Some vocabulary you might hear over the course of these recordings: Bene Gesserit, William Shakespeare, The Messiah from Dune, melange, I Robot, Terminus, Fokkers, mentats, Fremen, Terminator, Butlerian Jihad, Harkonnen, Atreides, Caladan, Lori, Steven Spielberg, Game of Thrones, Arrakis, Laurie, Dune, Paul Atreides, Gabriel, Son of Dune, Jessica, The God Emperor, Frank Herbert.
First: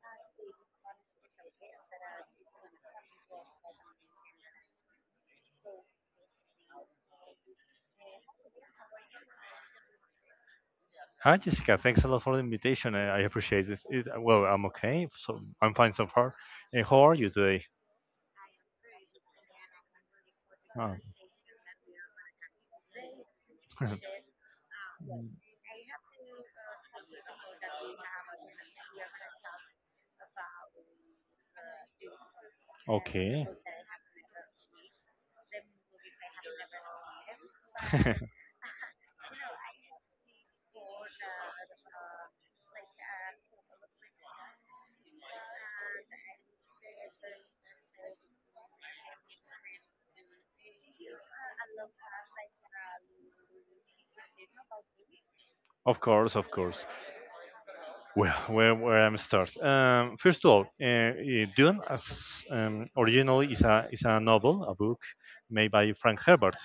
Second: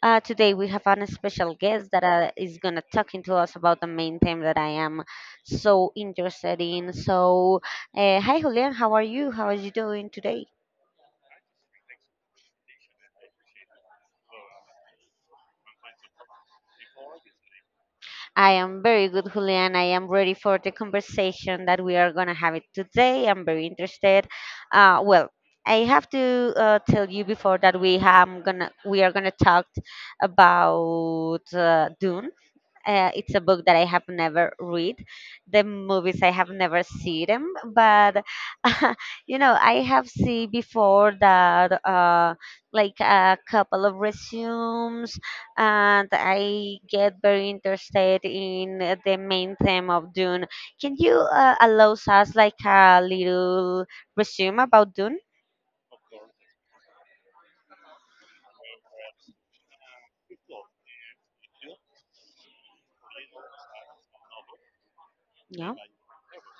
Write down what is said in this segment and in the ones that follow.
Today we have an special guest that is gonna talking to us about the main theme that I am so interested in. So, hi Julian, how are you? How are you doing today? Hi, Jessica. Thanks a lot for the invitation. I appreciate this. It, well, I'm okay. So I'm fine so far. And how are you today? I am very good, Julian. I am ready for the Oh. conversation that we are gonna have it today. I'm very interested. Well, I have to tell you before that we are gonna talk about Dune. It's a Okay. book that I have never read. The movies I have never seen them, but you know I have seen before that like a couple of resumes, and I get very interested in the main theme of Dune. Can you allow us like a little resume about Dune? Of course, of course. Well, where I'm start. First of all, Dune as originally is a novel, a book made Yeah, by Frank Herbert.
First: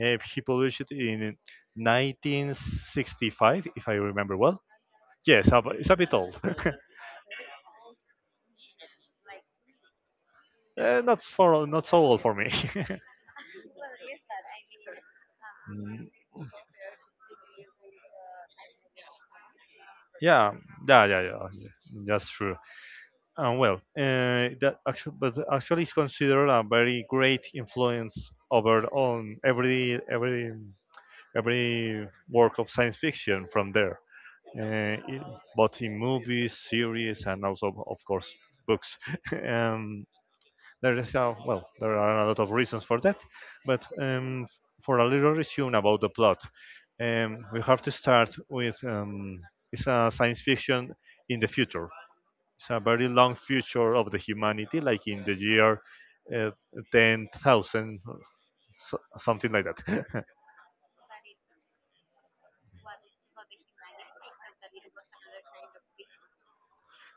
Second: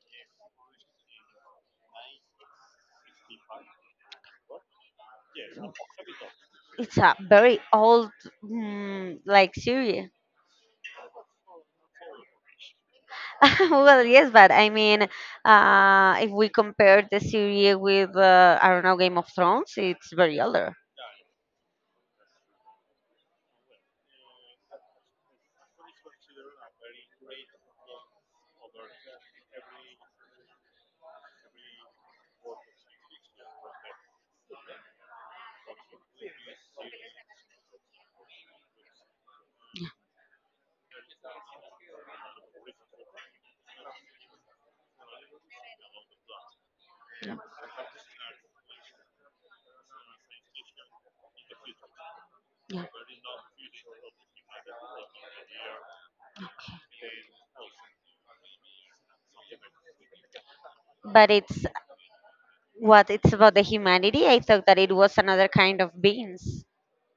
Eh, he published it in 1965, if I remember well. Yes, it's a bit old. it's a very old, like, series. Eh, not so old for me. Well, yes, but I mean, Mm, if we compare the series with, I don't know, Game of Thrones, it's very yeah, older. yeah, that's true. And well, but actually is considered a very great influence over on every work of science fiction from there. Uh, in, Both in movies, series, and also of course books. Yeah, um, there is there are a lot of reasons for that, but for a little resume about the plot, yeah, we have to start with it's a science fiction in the future, it's a yeah. very long future of the humanity, like in the year uh, 10,000, something like that. But it's what it's about the humanity. I thought that it was another kind of beings.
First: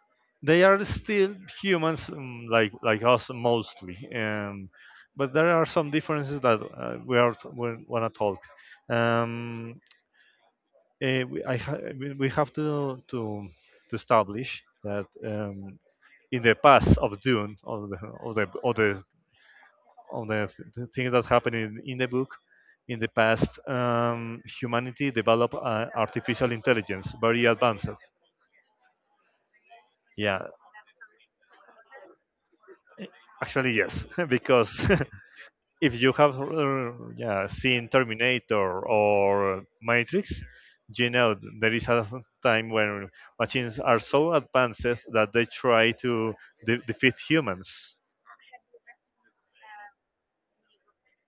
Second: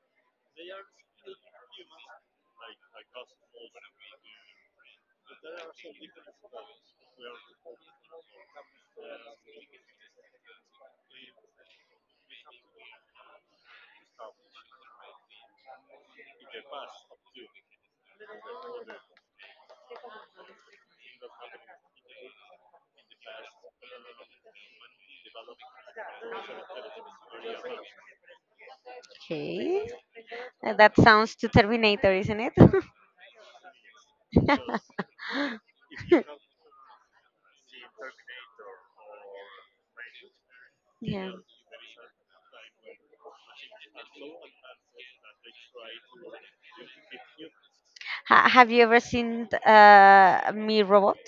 They are still humans, like us mostly, but there are some differences that we want to talk. Um, eh, we, I ha- we have to establish that in the past of Dune, of on the, the things that happened in the book. In the past, humanity developed artificial intelligence, very advanced. Okay. Yeah, That sounds to Terminator, isn't it? actually yes, because if you have seen Terminator or Matrix, you Yeah. know there is a time when machines are so advanced that they try to defeat humans. Have you ever seen Me Robot?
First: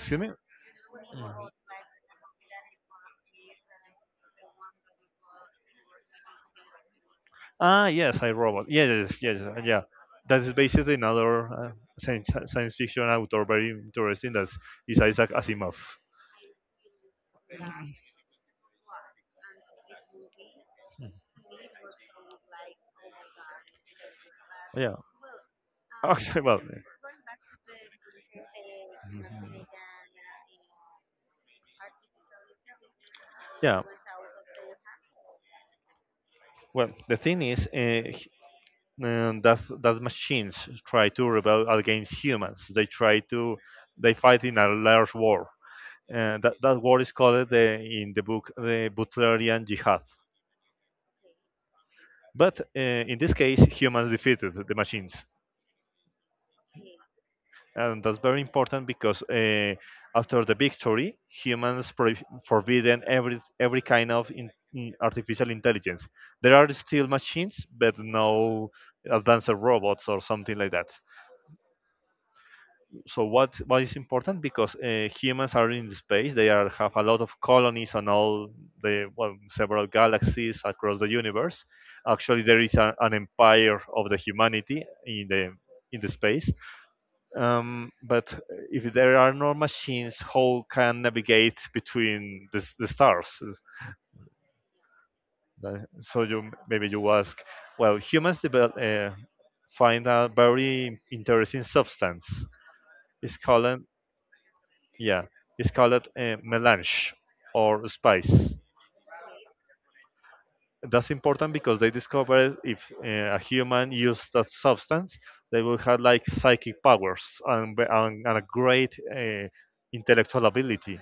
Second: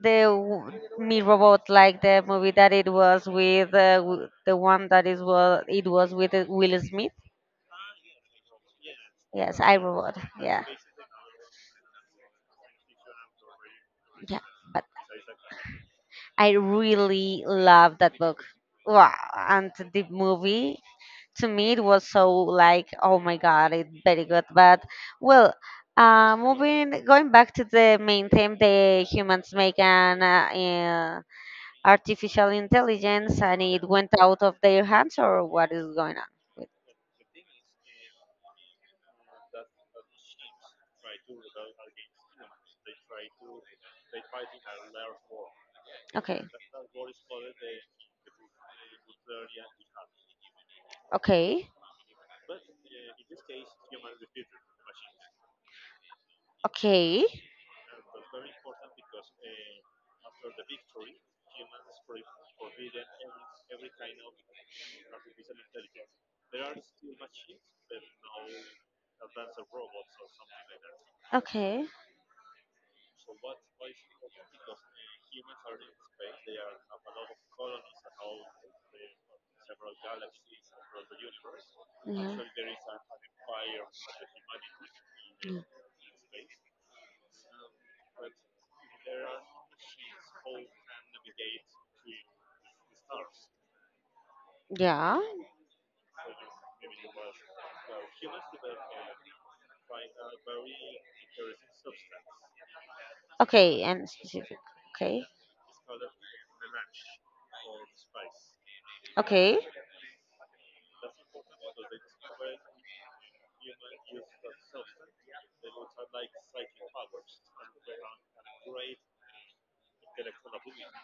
the me? w- Me Robot, like the movie that it was with the one that is, well, it was with Will Smith. Ah, yes, I Robot. Yes, yes, Yes, yes, I yeah. Robot. That is Yeah, basically another science fiction author, very interesting. yeah. That But is Isaac Asimov. I really love that book. Wow, and the movie Hmm. to me it was so like, oh my god, it's very good. But, Yeah. well, Okay, well. Mhm. moving going back to the main theme, the humans make an uh, artificial intelligence, and Yeah. it went out of their hands, or what is going on? Well, the thing is, h- that machines try to rebel against humans. They try to, they fight in a large war. Uh, Okay. that that war is called, the, in the book, the Butlerian Jihad. Okay. But in this case, humans defeated the machines. Okay. And that's very important because after the victory, humans forbidden every kind of in artificial intelligence. There are still machines, but no advanced robots or something like that. Okay. So what is important because humans are in space. They are have a lot of colonies on several galaxies across the universe. Yeah. Actually, there is an empire of the humanity Mm. in the space, but if there are no machines, how can navigate between the stars? Yeah. So you, maybe you ask, well, humans develop, find a very interesting substance. It's Okay. called And specific. Okay. yeah, it's called melange or spice. Okay. That's important because they discovered if a human used that substance, they will have like psychic powers and, and a great intellectual ability.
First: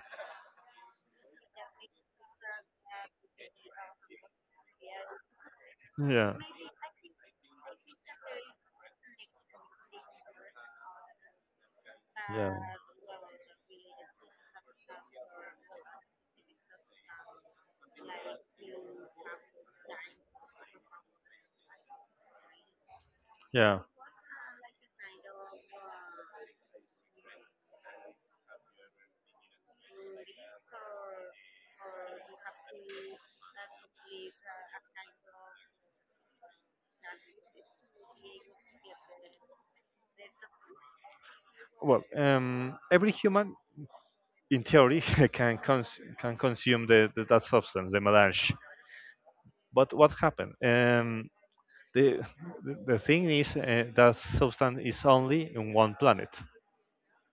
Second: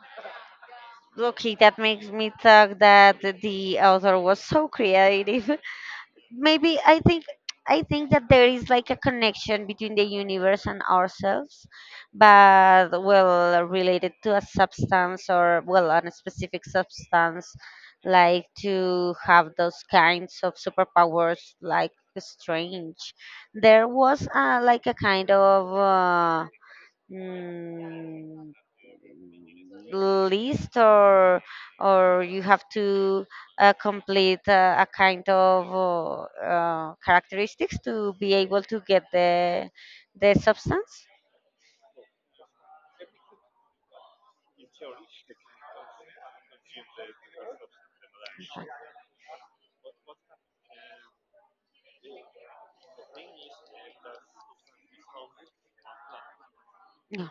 Okay. That makes me think that the author was so creative. Yeah. Maybe I think that there is like a connection between the universe and ourselves, but, well, related to a substance, or, well, on a specific substance, like to have those kinds of superpowers, like strange. Yeah. There was like a kind of mm, list, or you have to complete a kind of characteristics to be able to get the substance. Well, every human, in theory, can consume the that substance, the melange. But what happened? Um, the the thing is that substance is only in one planet. Yeah.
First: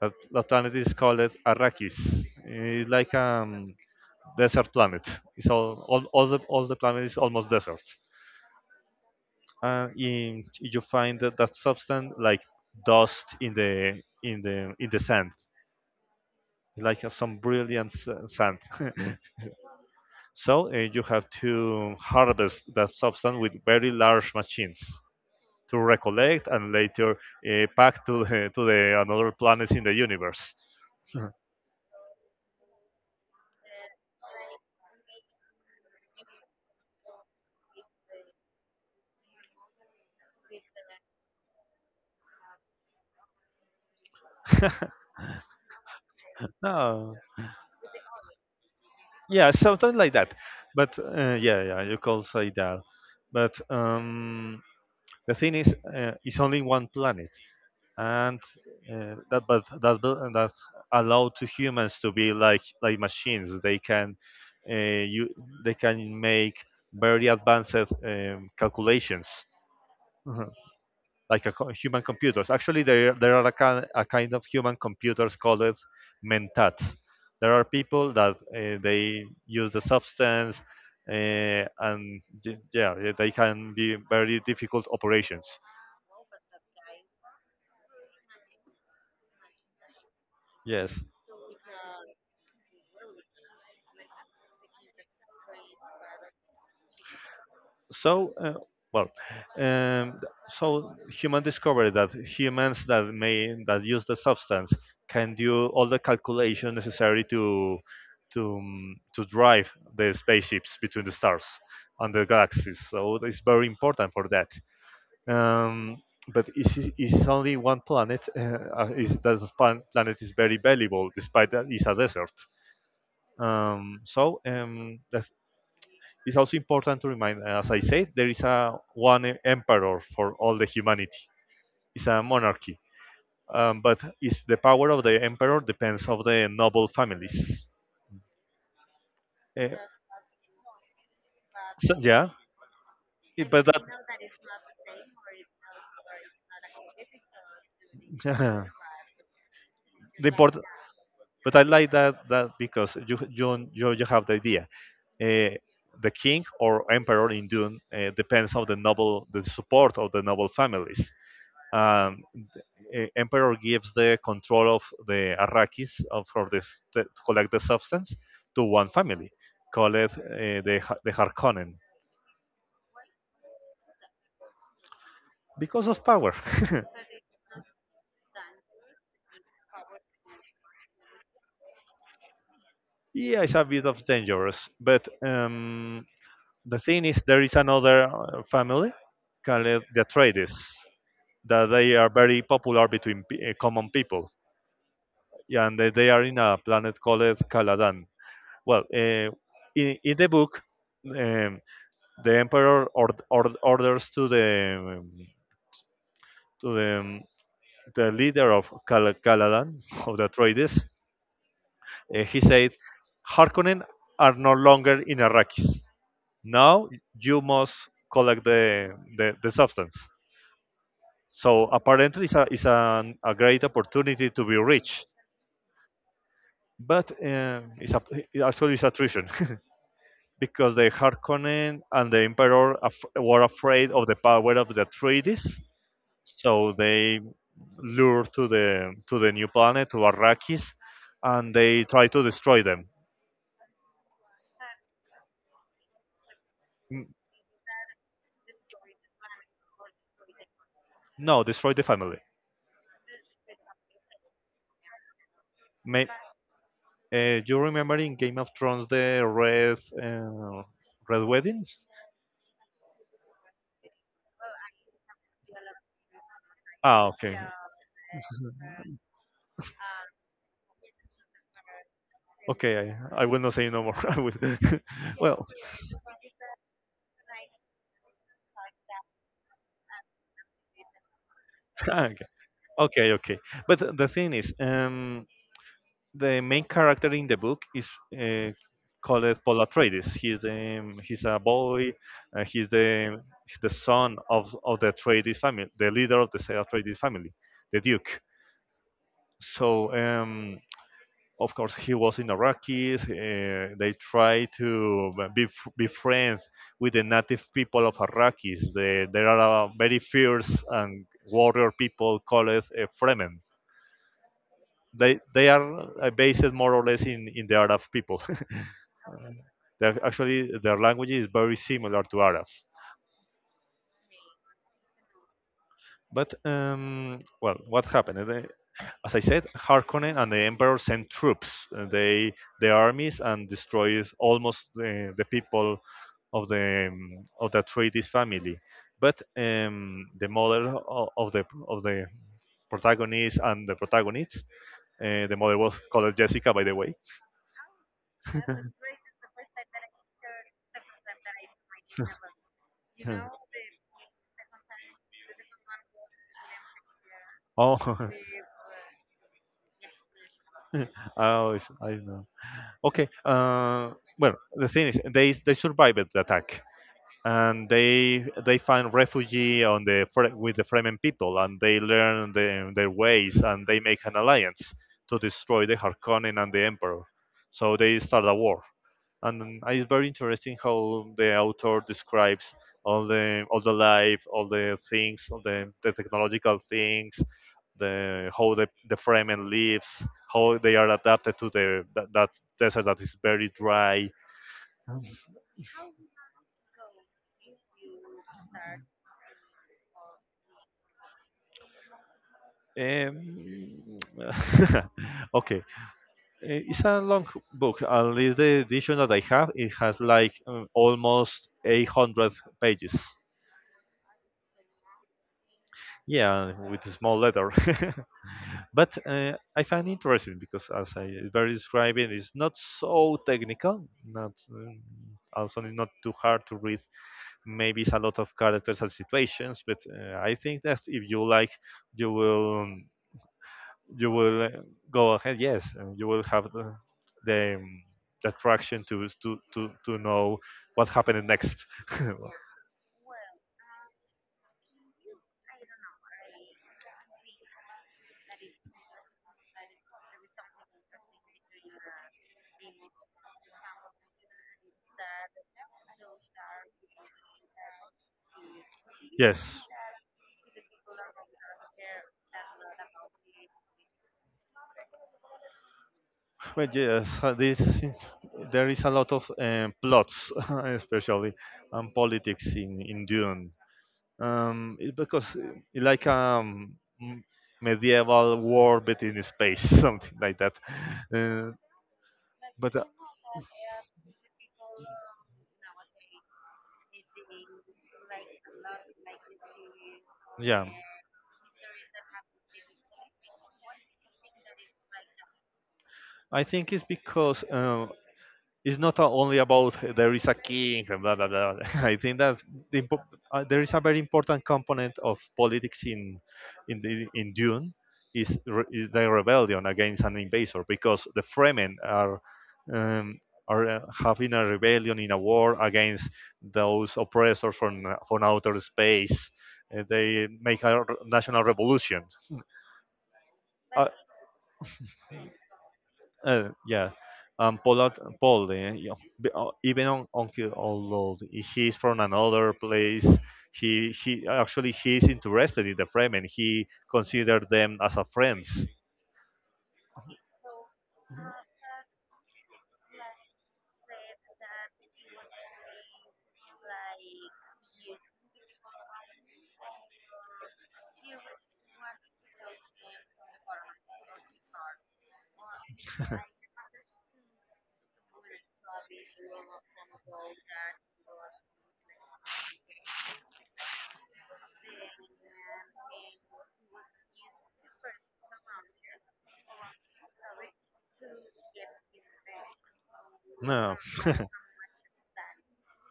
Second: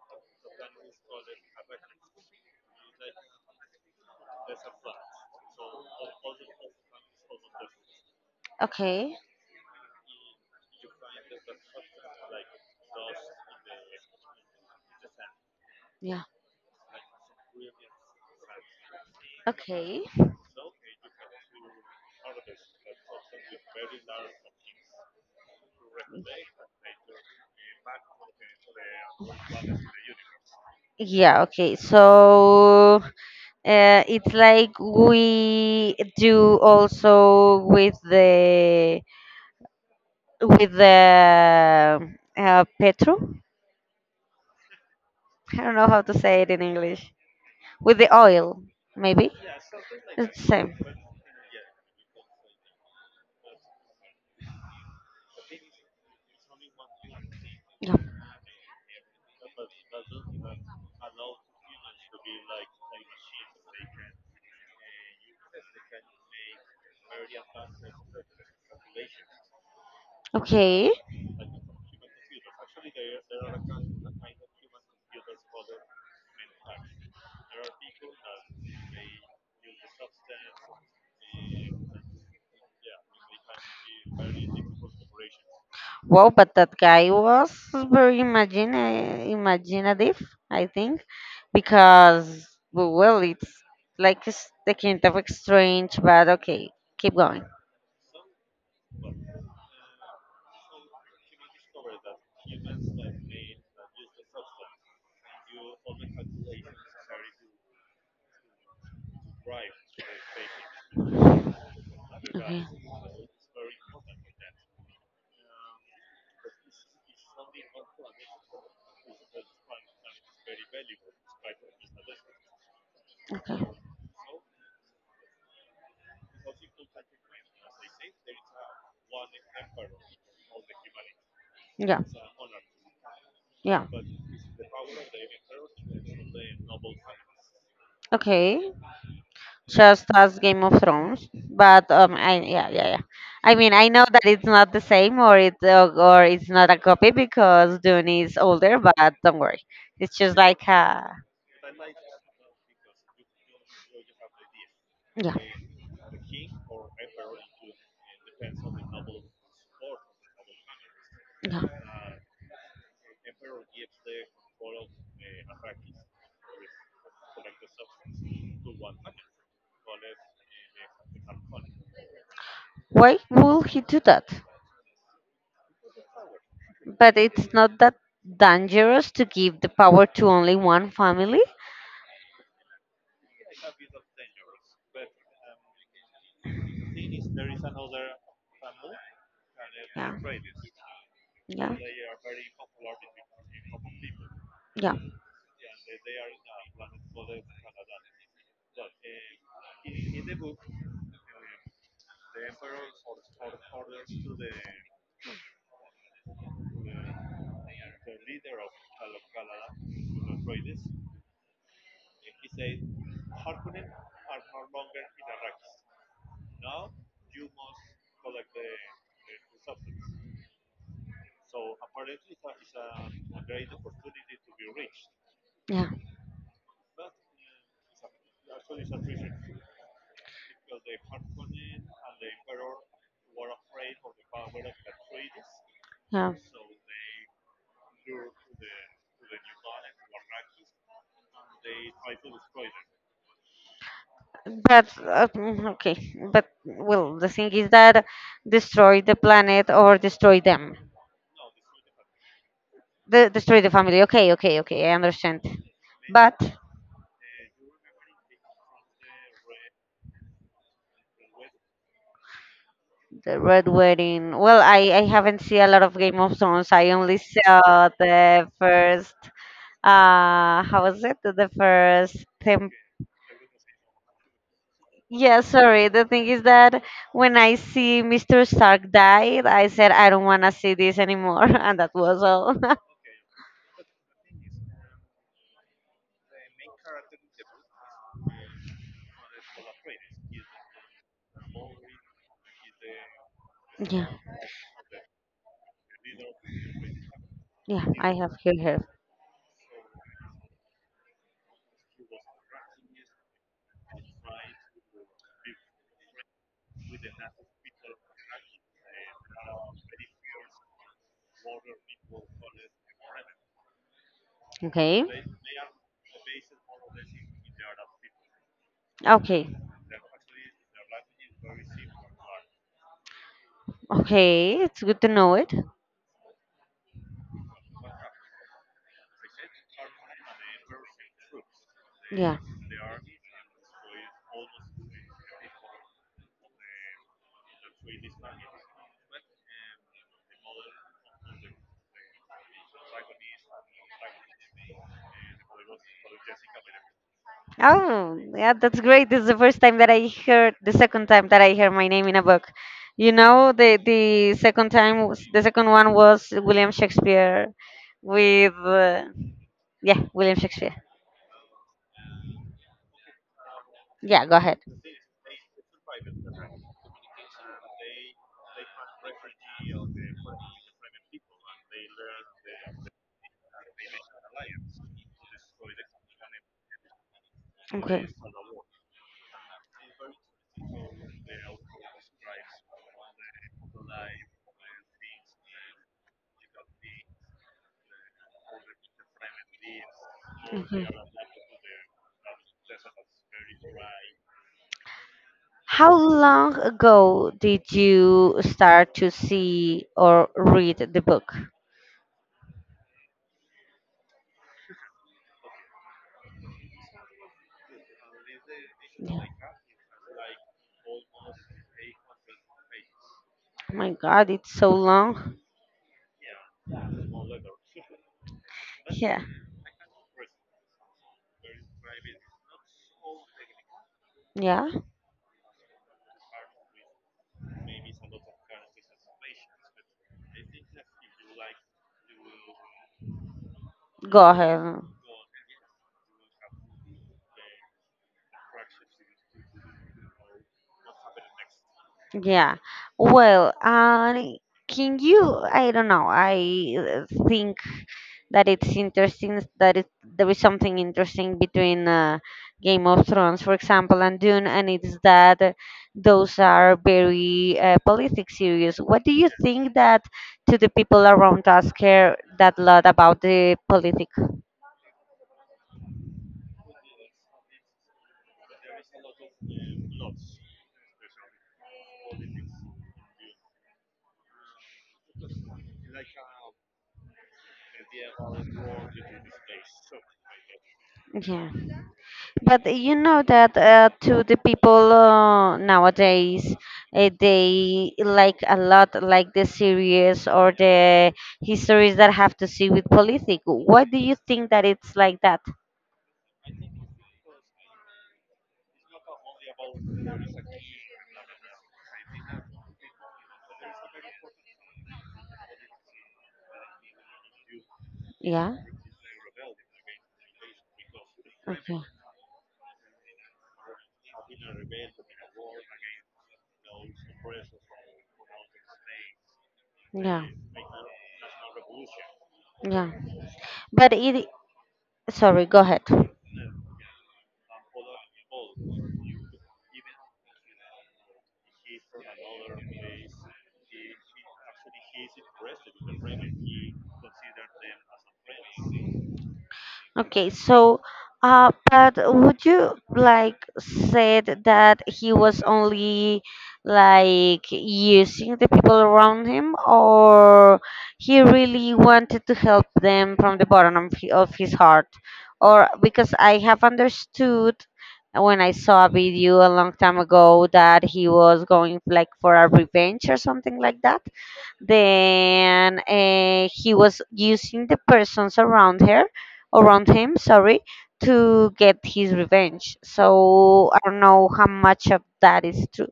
That planet is called Arrakis. It's like a desert planet. It's all the planet is almost desert. Okay. In, you find that substance like dust in the in the in the sand, Yeah. like some brilliant sand. Okay. So you have to harvest that substance with very large machines to recollect and later pack to the another planets in the universe. Yeah. Okay, so it's like we do also with the, with the petro, I don't know how to say it in english, No, with the oil, maybe. yeah, something like It's that. the same. But yeah, yeah, you could say that. But the thing is, it's only one planet, Yeah. and that but that bu- that allowed to humans to be like machines. They can you they can make very advanced calculations. Okay. Like a human computers. Actually, there are a kind of human computers called mentats. There are people that they use the substance, yeah, they can be very difficult operations. Wow, but that guy was very imaginative, I Yes. think, because, well, it's like it's the kind of strange, but okay, keep going. So, well, um, so human discovery that humans that may that use the substance can do all the calculation necessary to to drive the spaceships between the stars and the Okay. galaxies. So it's very important for that. Um, but it's only one planet. That planet is very valuable, despite that it's a desert. Okay. So that's It's also important to remind, as I said, there is a one emperor for all the humanity. Yeah. It's a monarchy, Yeah. but it's the power of the emperor depends of the noble families. Okay. Uh, Just as Game of Thrones, but so, yeah, I yeah, yeah, yeah. it- I but mean, that. I know that it's not the same, or it or it's not a copy because Dune is Yeah. older. But don't worry, it's The just important, like but I like that that because you have the idea. yeah Uh, the king or emperor in Dune depends on the noble the support of the noble families. yeah. Um, the, emperor gives the control of the Arrakis of for this to collect the substance to one family, called the Harkonnen. Why will he do that? Because of power. But it's not that dangerous to give the power to only one family. Yeah, it's a bit of dangerous, but the thing is, there is another family called the Atreides that Yeah, they are yeah, very popular between common people, yeah. yeah, and they are in a planet called Caladan. Well, in the book, um, the emperor orders to the to the leader of Caladan, of the Atreides. Uh, he said, "Harkonnen are no longer in Arrakis. Now you must collect the substance." So apparently, it's a great opportunity to be rich, Yeah, but it actually it's a. Because the Harkonnen and the Emperor were afraid of the power of the treaties, yeah. so they lure to the new planet to Arrakis, and they try to destroy them. But okay, but, well, N- the thing is that, destroy the planet or destroy them, No, destroy the family. the, destroy the family. Okay, okay, okay, I understand. May, But you remember in Game of Thrones the red red wedding? the Red Wedding. Well, I haven't seen a lot of Game of Thrones. I Ah, only okay. saw the first. How was it? The first temp. Okay, I will not say no more. I will. Yeah, Well. sorry. The thing is that when I see Mr. Stark died, I said I don't wanna see this anymore, and that Okay, was all. okay, okay. But the thing is, the main character in the book is uh, called Paul Atreides. He's a boy. Uh, he's the he's the Yeah. son of the Atreides family, the leader of the Atreides family, the Yeah, I Duke. have here, here. So of course he was in Arrakis. They try to be friends with the native people of Arrakis. They, there are very fierce and warrior people called Fremen. Okay. They are based more or less in the Arab people. Okay. They're actually, their language is very similar to Arab. Okay. It's good to know it. But well, what happened? They- As I said, Harkonnen and the Emperor sent troops, they Yeah. their armies, and destroys almost the people of the Atreides family. But um, the mother o- of the of the protagonist and the protagonists, the mother was called Jessica, by the way. Oh, yeah, that's great. This is the first time that I heard, the second time that I heard my name in a book. You You know, know, the second time, the second one was William Shakespeare oh, with, yeah, William Shakespeare. oh, I know. Okay. Yeah, Well, go ahead. the thing is, they survived the attack and they find refugee on the with the Fremen people, and they learn their ways, and they make an alliance to destroy the Harkonnen and the Emperor. So they Okay. start a war, and it's very interesting how the author describes all the life, all the things, the technological things, the how the Fremen lives, how they Mhm. are adapted to that desert that is very dry. How long ago did you start to see or read the book? Um, okay. It's a long book. At least the edition that I Yeah. have, it has like almost 800 pages. Oh my God, it's so long. Yeah, with a small letter. But Yeah. I find interesting because, as I it's very describing, it's not so technical. Not Yeah. Also not too hard to read. Maybe it's a lot of characters and situations, but I think that if you like, you will. Mm, you Go will ahead. go ahead yes and you will have the, um, the attraction to to know what happened next. Yeah. Well, can you? I don't know. I think that it's interesting that it there is something interesting between, Game of Thrones, for example, and Dune, and it's that those are very politic series. What do you Yes. think that to the people around us care that lot about the politic? Well, yes, there is a lot of plots, especially and politics in Dune. It's because it's like a medieval war but in space, something like that. Yeah. Uh, But but you know that to the people nowadays, they like a lot like the series or yeah, the histories that have to see with politics. Why do you think that it's like that? I think it's because it's not a- only about there is a king and blah blah blah. I think that the impo- there is a very important component of politics in in Dune is, Yeah. Is the rebellion against an invader because the Fremen Okay. Um, are having a rebellion in a war against those oppressors from outer space. Yeah. They make a national revolution. Yeah. But it. Sorry. Go ahead. Yeah. Um, Paul, Paul, even on Uncle, although he's from another place, he actually he's interested in the Fremen. He considered them as a friends. Okay, so but would you like said that he was only like using the people around him, or he really wanted to help them from the bottom of of his heart? Or because I have understood when I saw a video a long time ago that he was going like for a revenge or something like that. Then he was using the persons around her, around him, sorry, to get his revenge. So No. I don't know how much of that is true.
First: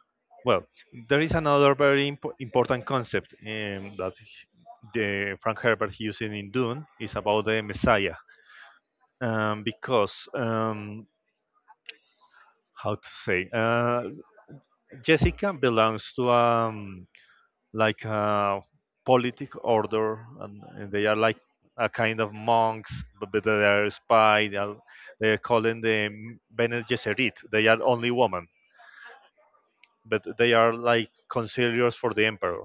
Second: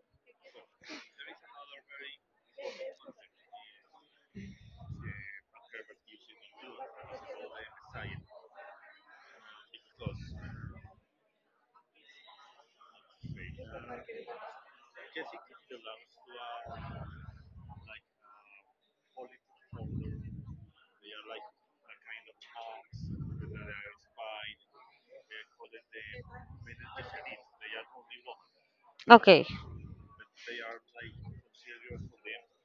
Well, there is another important concept that the Frank Herbert using in Dune is about the Messiah, because how to say Jessica belongs to like a politic order, and they are like a kind of monks, but they are spy. They are calling them Bene Gesserit. They are only women, Okay, but they are like conciliars for the emperor.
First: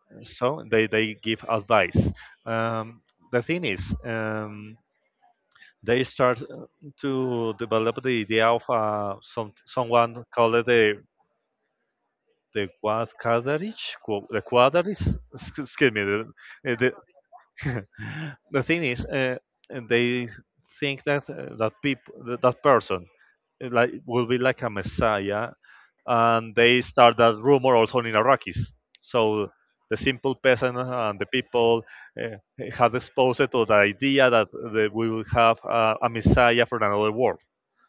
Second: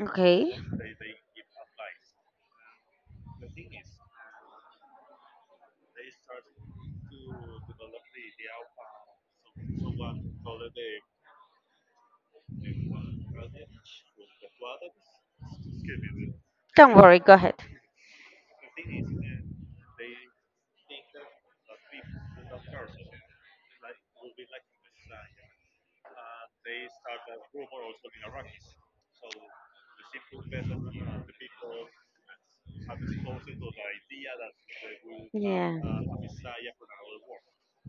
okay. So they give advice. Um, the thing is, they start to develop the idea of someone called the quad the quadratic. Excuse me, the, Don't worry, go ahead. the thing is, and they think that that people that that person like will be like a messiah, and they start that rumor also in Iraqis. So the simple peasant and the people uh, had exposed to the idea that they will have Yeah. A messiah from another world.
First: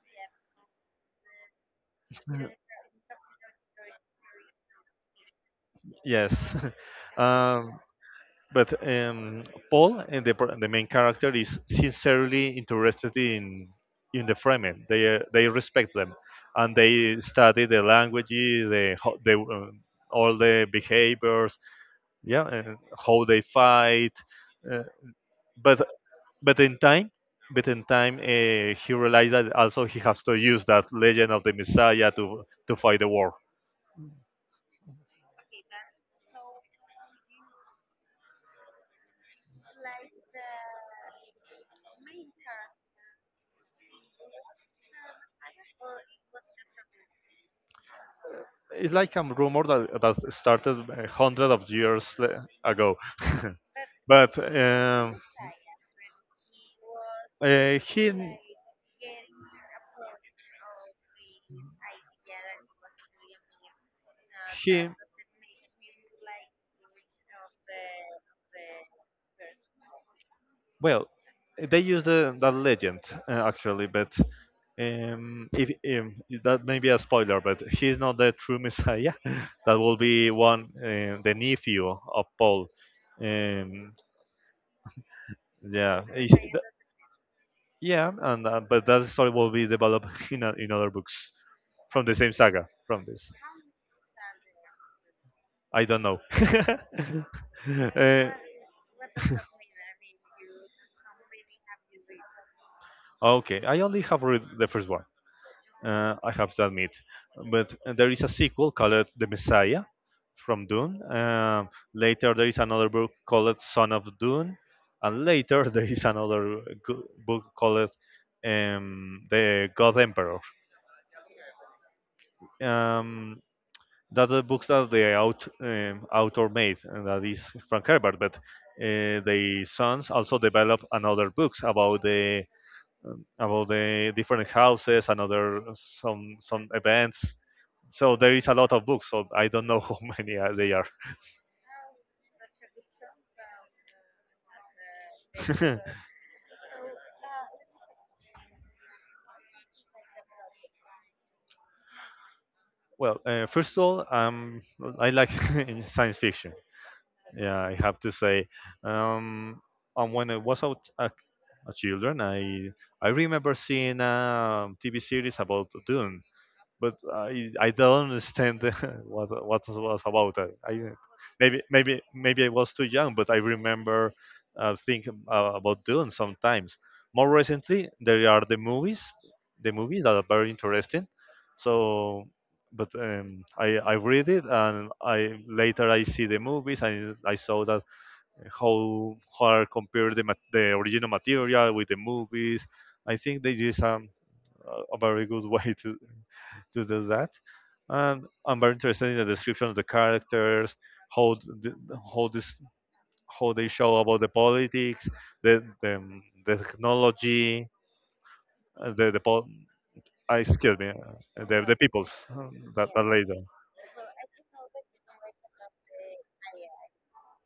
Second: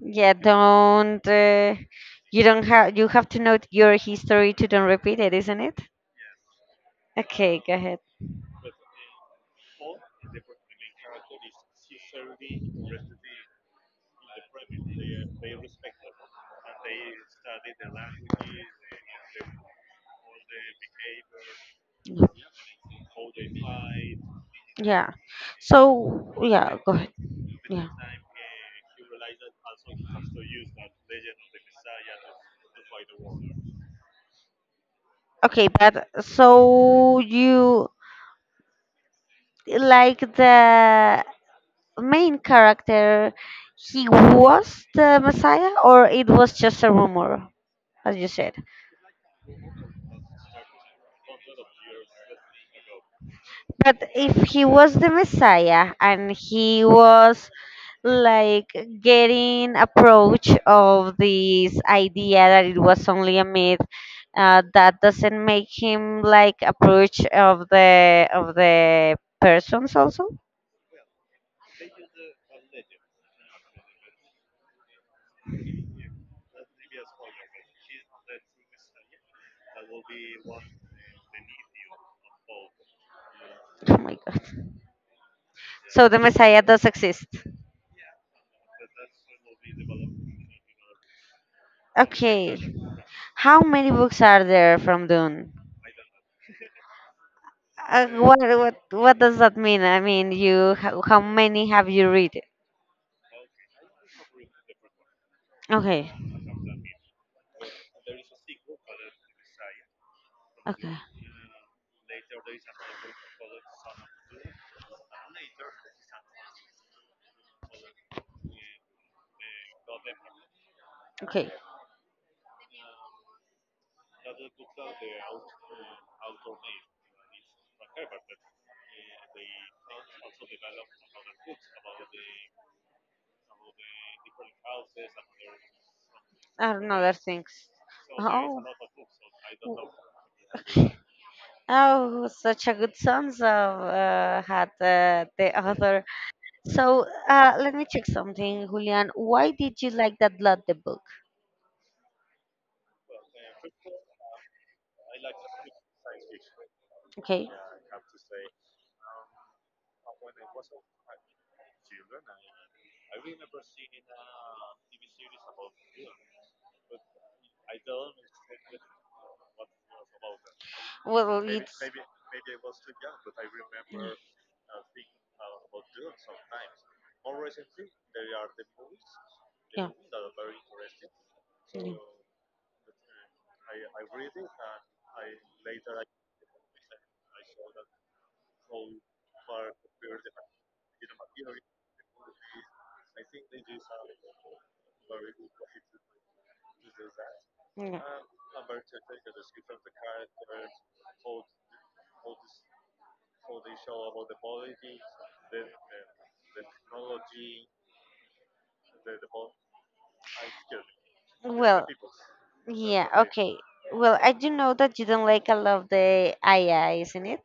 Yeah, don't you Mhm. don't have, you have to know your history to don't repeat it, isn't it? Yes. Okay, go um, ahead. But Paul and the main character is sincerely interested in the Fremen. They respect them, and they study the languages, the ho- the all the behaviors, yeah, and how they fight. Uh, Yeah. but So, but in yeah, go ahead. time, but in Yeah. time, he realized that also he has to use that legend of the Messiah to fight the war. Okay, but so you, like, the main character, he was the Messiah, or it was just a rumor, as you said? It's like a rumor that that started hundred of years ago. But But if he was the Messiah and he was uh, he like getting approach of this idea that it was only a myth, he that doesn't make him like approach of the persons also. Well, they use the that legend actually, but if um, that may be a spoiler, but he's not the true Messiah. That will be one, the nephew of Paul. Um, Oh my god! yeah, So the Messiah does exist. yeah, and but that story will be developed in a, in other books from the same Okay, saga from this. how many books are there from Dune? I don't know. Uh, What does that mean? I mean, how many have you read? okay, I only have read the first one. Okay, I have to admit, but there is a sequel called The Messiah from okay, Dune. Later there is another book called Son of Dune, and later there is another book called The God Emperor. okay. Um, that's the books that author made, and that is Frank Herbert. But the sons also developed another books about the different houses, another some I don't know other events. things. So there is a Oh, lot of books. So I don't know w- how many they are. oh, such a good songs of had the author. So let me check something, Julian. Why did you like that lot the book? Well, first of all, I like in science fiction. Okay. Yeah, I have to say. Um, and when I was out a as children. I remember seeing a TV series about Dune, but I don't understand what it was about. I Well, maybe it's maybe maybe I was too young, but I remember thinking about Dune sometimes. More recently, there are the yeah. Yeah. movies that are very interesting. So, but I read it and I later I see the movies and I saw that how are compare the original material with the movies. I think they did some a very good way to do that. Yeah. And I'm very interested in the description of the characters, how the, how this how they show about the politics, the the, the technology, uh, the the po- I excuse me, the Well, peoples that yeah, are later. okay. Well, I do know that you don't like a lot of the AI, isn't it?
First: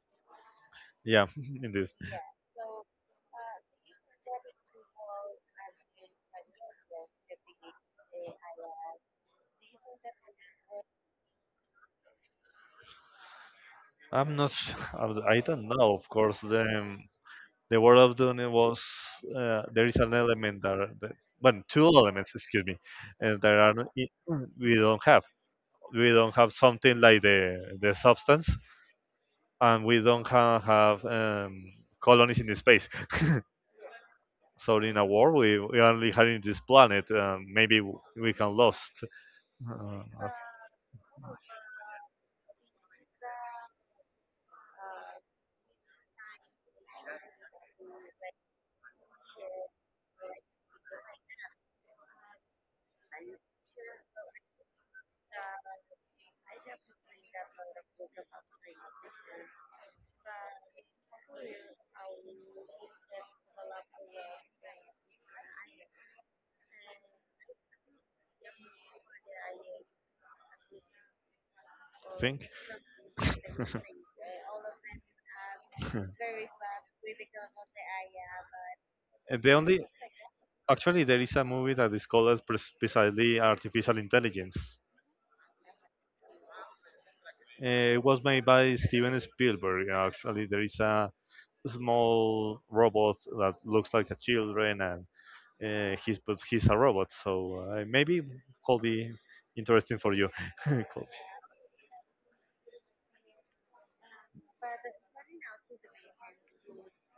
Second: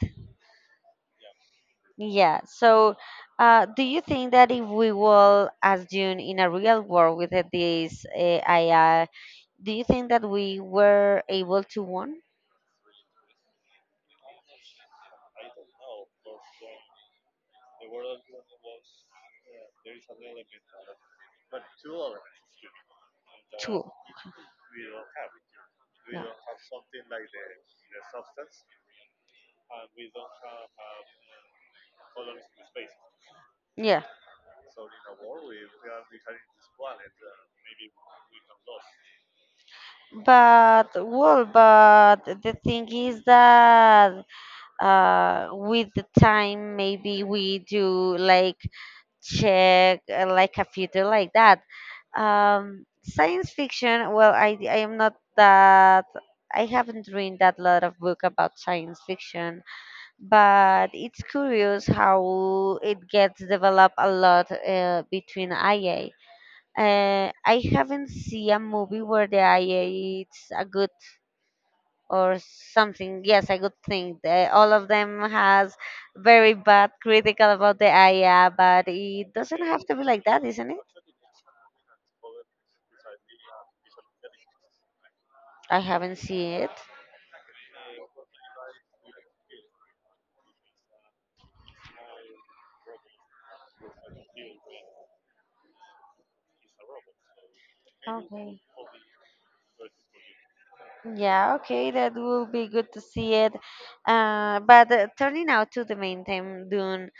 Yeah, indeed. Yeah. So, do you think that if we will assume in a real world with this AI, do you think that we were able to win? I'm not. I don't know. Of course, The War of Dune it was there is an element that well two elements excuse me and there are Two. We Yeah. don't have something like the substance and we don't have colonies in space. Yeah, So in a war, we only having this planet, maybe we can lost uh, but, well, but the thing is that with the time, maybe we do like check like a future like that. Science fiction. Well, I am not that. I haven't read that lot of book about science fiction, but it's curious how it gets developed a lot between IA. I haven't seen a movie where the IA is a good or think something. Yes, a good thing. All of them has very bad critical about the AI, but it And they doesn't only, have to be like that, isn't it? actually there is a movie that is called as precisely artificial intelligence. I haven't seen it. It was made by Steven Spielberg. Actually, there is a small robot that looks like a children, and he's a robot. So maybe Okay. could be interesting for you. Could- Yeah, okay, that will be good to see it. But turning now to the main theme, Dune,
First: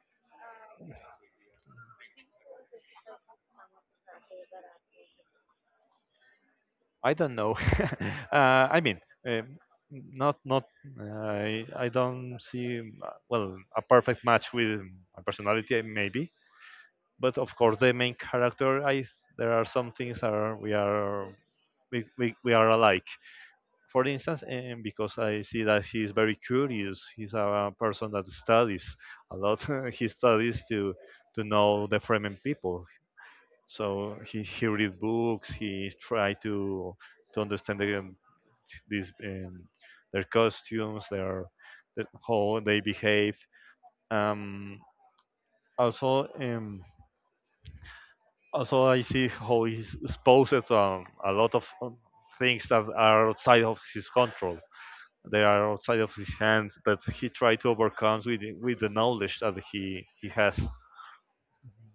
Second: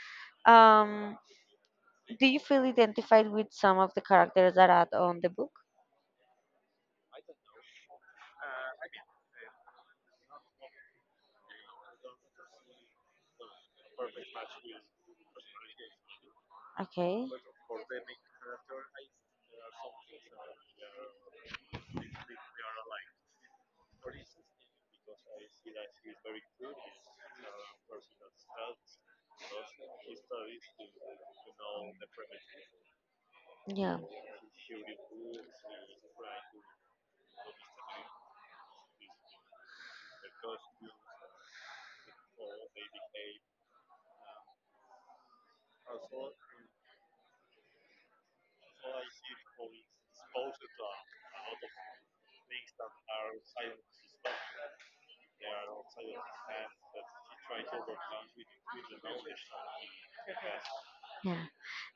um, do you feel identified with some of the characters that are on the book? I don't know. I mean. Um, not not I don't see well a perfect match with my personality maybe, Okay. but of course the main character I. There are some things are we are, we are alike for instance, and because I see that he is very curious. He's a person that studies a lot. He studies to know the Fremen people, Yeah, so he reads books. He try to understand the, these their costumes, their how they behave. um also um Also, I see how he's exposed a lot of things that are outside of his control. They are outside of his hands, but he tried to overcome with with the knowledge that he has. yeah.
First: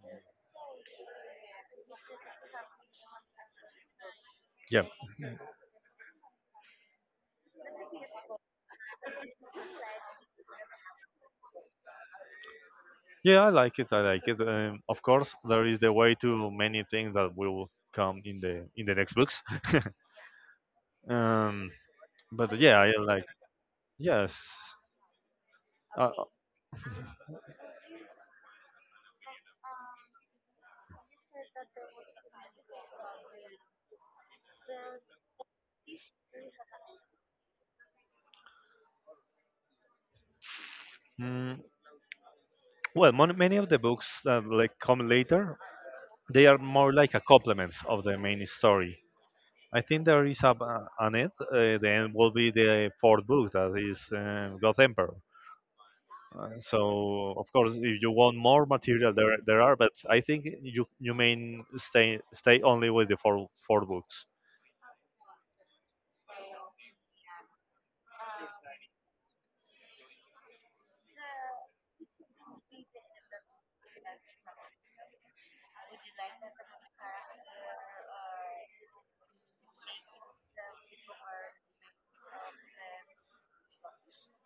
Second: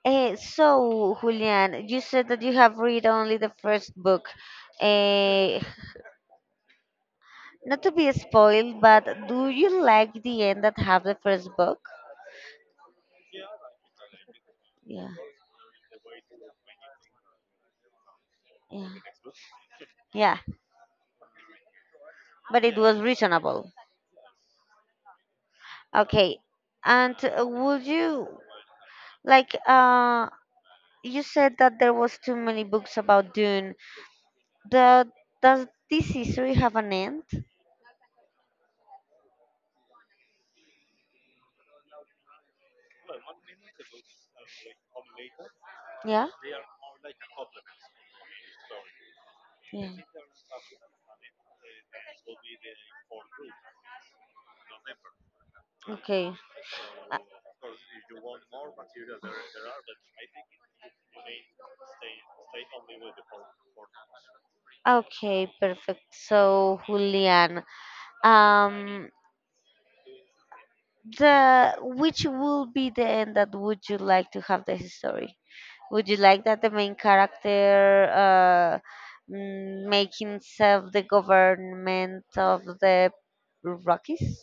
Eh, so, Julian, you said that you have read only the first book. Yeah, Eh, Not to be spoiled, but do you like the end that have the first book? yeah, I like it. I like it. Of Yeah, course, there is the way to many things that will come in yeah, the next books. yeah. um, but But it yeah, I was like. reasonable. Yes. Uh, Okay, and would you like? You said that there was too many books about Dune. The, does this history have an end? mm, well, many of the books that like come later, Yeah. they are more like a complements of the main story. I Yeah. think there is a, an end. The end will be the fourth book that is God Emperor. Okay. Uh, So of course, if you want more material, there are, but I think you you may stay only with the four books. Okay, perfect. So, Julian, um, the which will be the end that would you like to have the history? Would you like that the main character make himself the government of the Rockies?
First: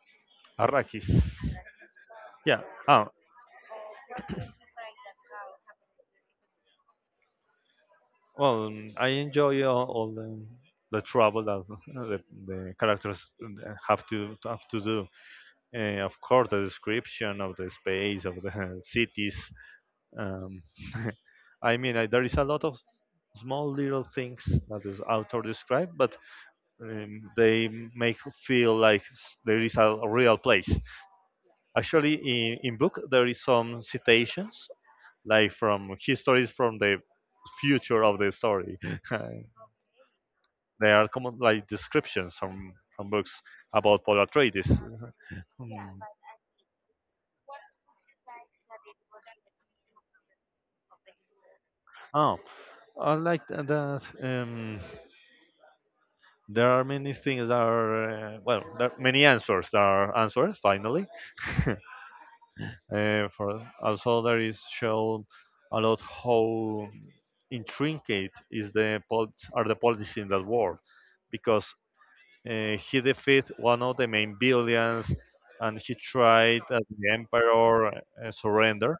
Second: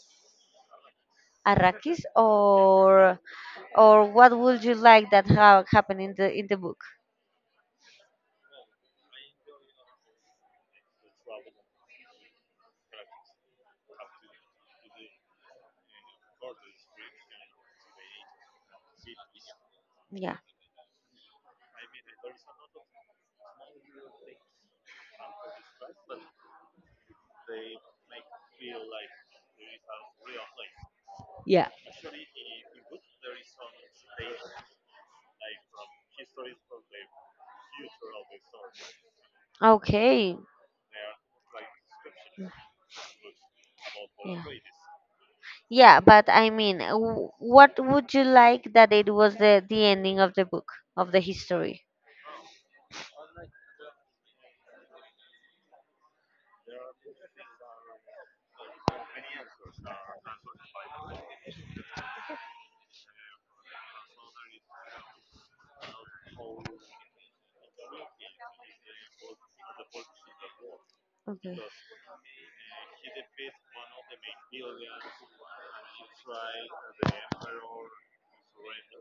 Arrakis. Arrakis, Yeah. Ah, or what would you like that have happen in the book? well, I enjoy all the trouble that the, the characters have to do. Of course, the description of the space of the cities. Yeah. Um, I mean, I, there is a lot of small little things that the author described, but they make feel like there is a real place. Yeah. Actually, in book there is some citations, like from histories from the future of the story. Okay. They are common like descriptions from books about Paul Yeah. Atreides. Hmm. Yeah, but I mean, what would you like that it was the ending of the book of the history? Oh, I like that. There are many things that are well, there are many answers that are answers finally. For also there is shown a lot how intricate is are the politics in that world, Okay. because he defeated one of the main villains and he tried as the emperor surrender,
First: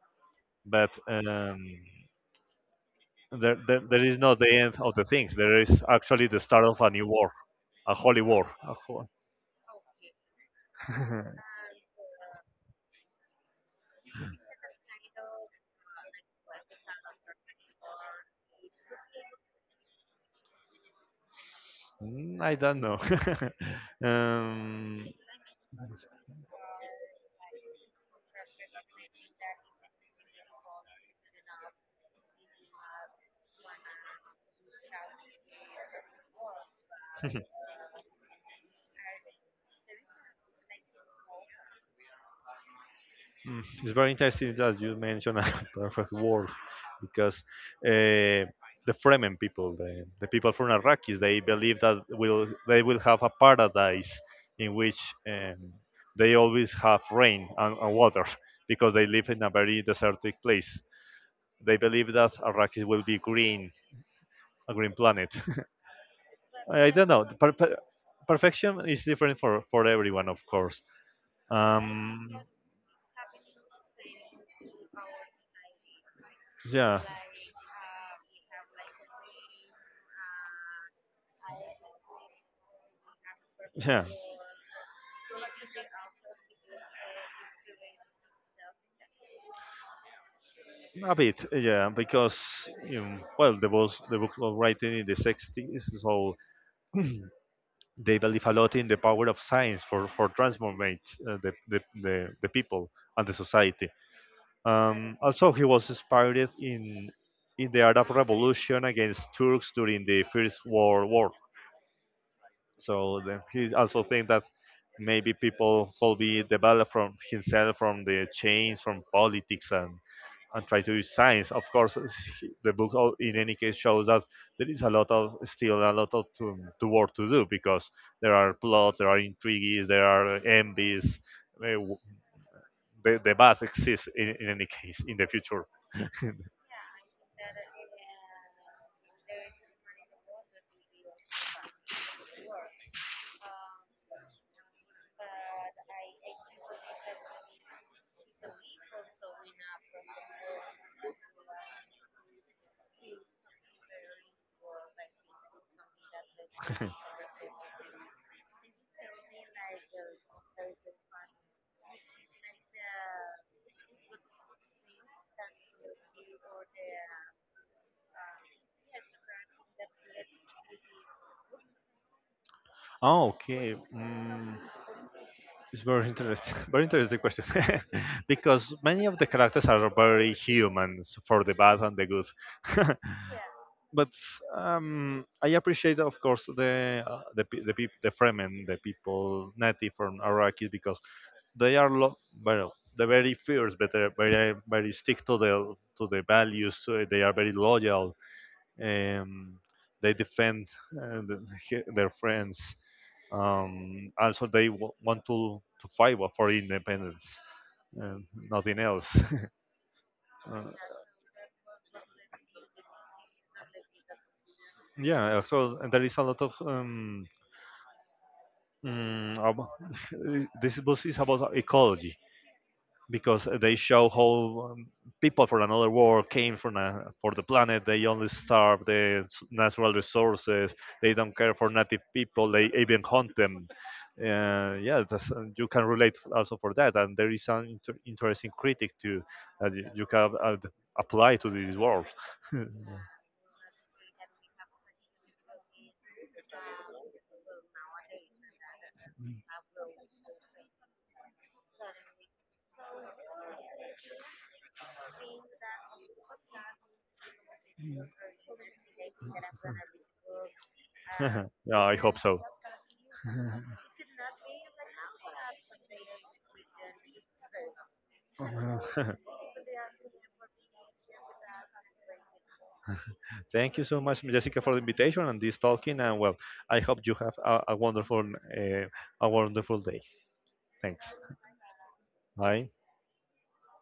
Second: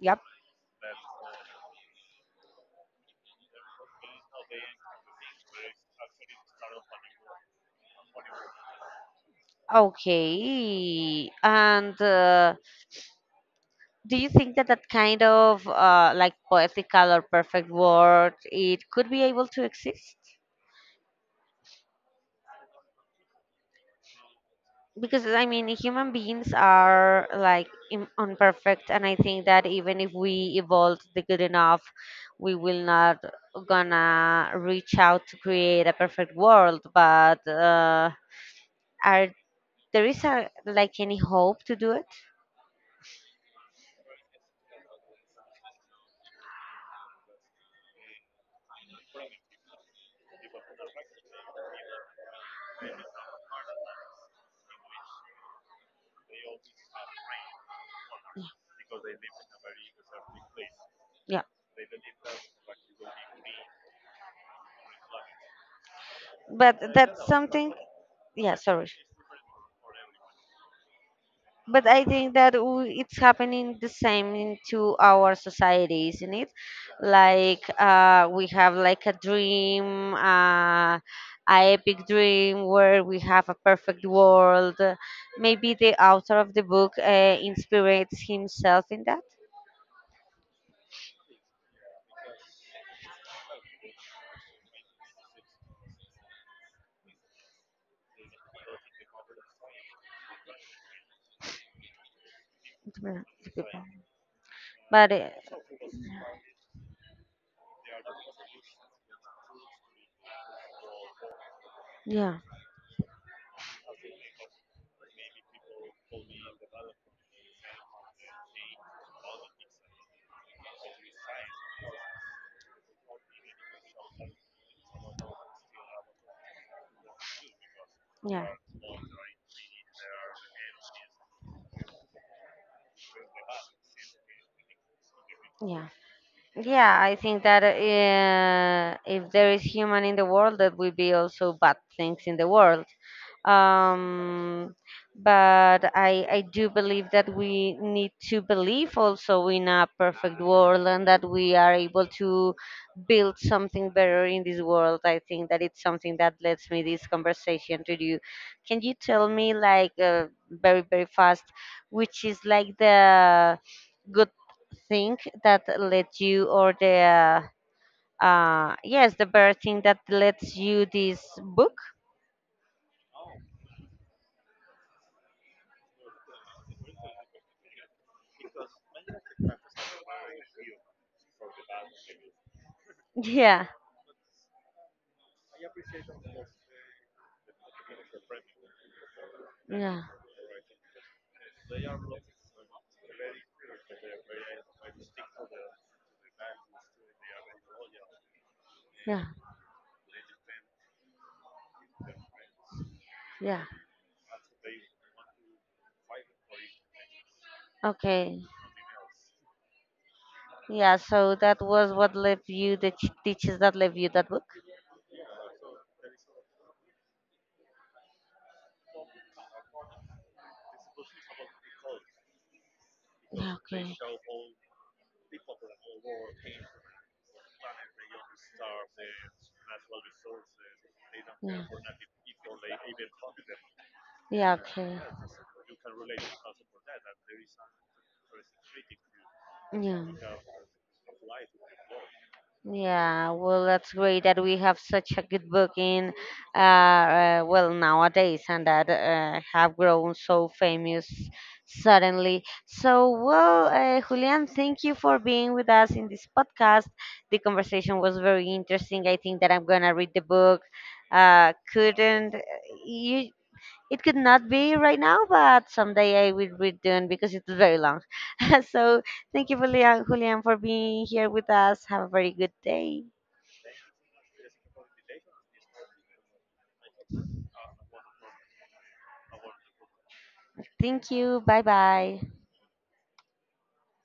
Yep. but there is not the end of the things. There is actually the start of a new war, a holy war a whole. Okay. And do you think that that kind of like poetical or perfect word it could be able to exist? Mm, I don't know. um, Because I mean, human beings are like imperfect, and I think that even if we evolve the good enough, we will not gonna reach out to create a perfect world. But are there is a like any hope to do it? It's very interesting that you mentioned a perfect world because uh, the Fremen people, the people from Arrakis, they believe that will they will have a paradise in which um, they always have rain and water, because they live in a very desertic place. Yeah, They believe that Arrakis will be green, a green planet. but I don't know. that's something. Yeah, Perfection sorry, is different for everyone, of course. but I Um, think that it's happening the same into our society, isn't it? yeah. Like, we have like a dream, a epic dream where we have a Yeah. perfect world. Maybe the author of the book inspires himself in that. A bit, yeah, because well, the book was writing in the 60s, so they believe a lot in the power of science for transformate the Yeah, people and the the people. society. But Also, he was inspired in the Arab Revolution against Turks during the First World War. yeah, So the, he also think that maybe people will be developed from himself from the change from politics and try to do science. Of course, the book in any case shows that there is a lot of still a lot of to work to do because there yeah, are plots, there are intrigues, there are envies. eh, w- the bad exists in any case in the future. yeah. Yeah, I think that if there is human in the world, that will be also bad things in the world. Um, but I do believe that we need to believe also in a perfect world and that we are able to build something better in this world. I think that it's something that lets me this conversation to you. Can you tell me, like, very, very fast, which is like the good thing that led you, or the yes, the very thing that lets you this book. Oh, okay. Mm, it's very interesting. Very interesting question. Because many of the characters are very humans for the bad and the good. Yeah, But I appreciate, of course, the Fremen, the people native yeah, from Arrakis, because they are lo- well, they're very fierce, but they're very stick to the values. They are very loyal. yeah, Um, they defend their friends. yeah, Also, they want to fight for independence and okay, nothing else. Uh, yeah. So that was what led you, the teachers that led you that book. yeah, so there is a lot of um, ab- this book is about ecology because Yeah, they okay, show how people from another world came from a, for the planet. They only starve the natural resources. They don't care yeah, for native people. They even hunt them. yeah, okay, Yeah, that's, you can relate also for that. And there is an interesting critic too that yeah. you can apply to this world. Yeah, well, that's great that we have such a good booking. Uh, well, nowadays, and that have grown so famous suddenly. So, well, Julian, thank you for being with us in this podcast. The conversation was very interesting. I think that I'm gonna read the book. Yeah, I hope Couldn't so. you? It could not be right now, but someday I will return because it's very long. Uh, So thank you, Julian, for being here with us. Have a very good day. Thank you so much, Jessica, for the invitation and this talking. And well, I hope you have a wonderful, uh, a wonderful day. Thanks. Thank you. Bye bye. Bye.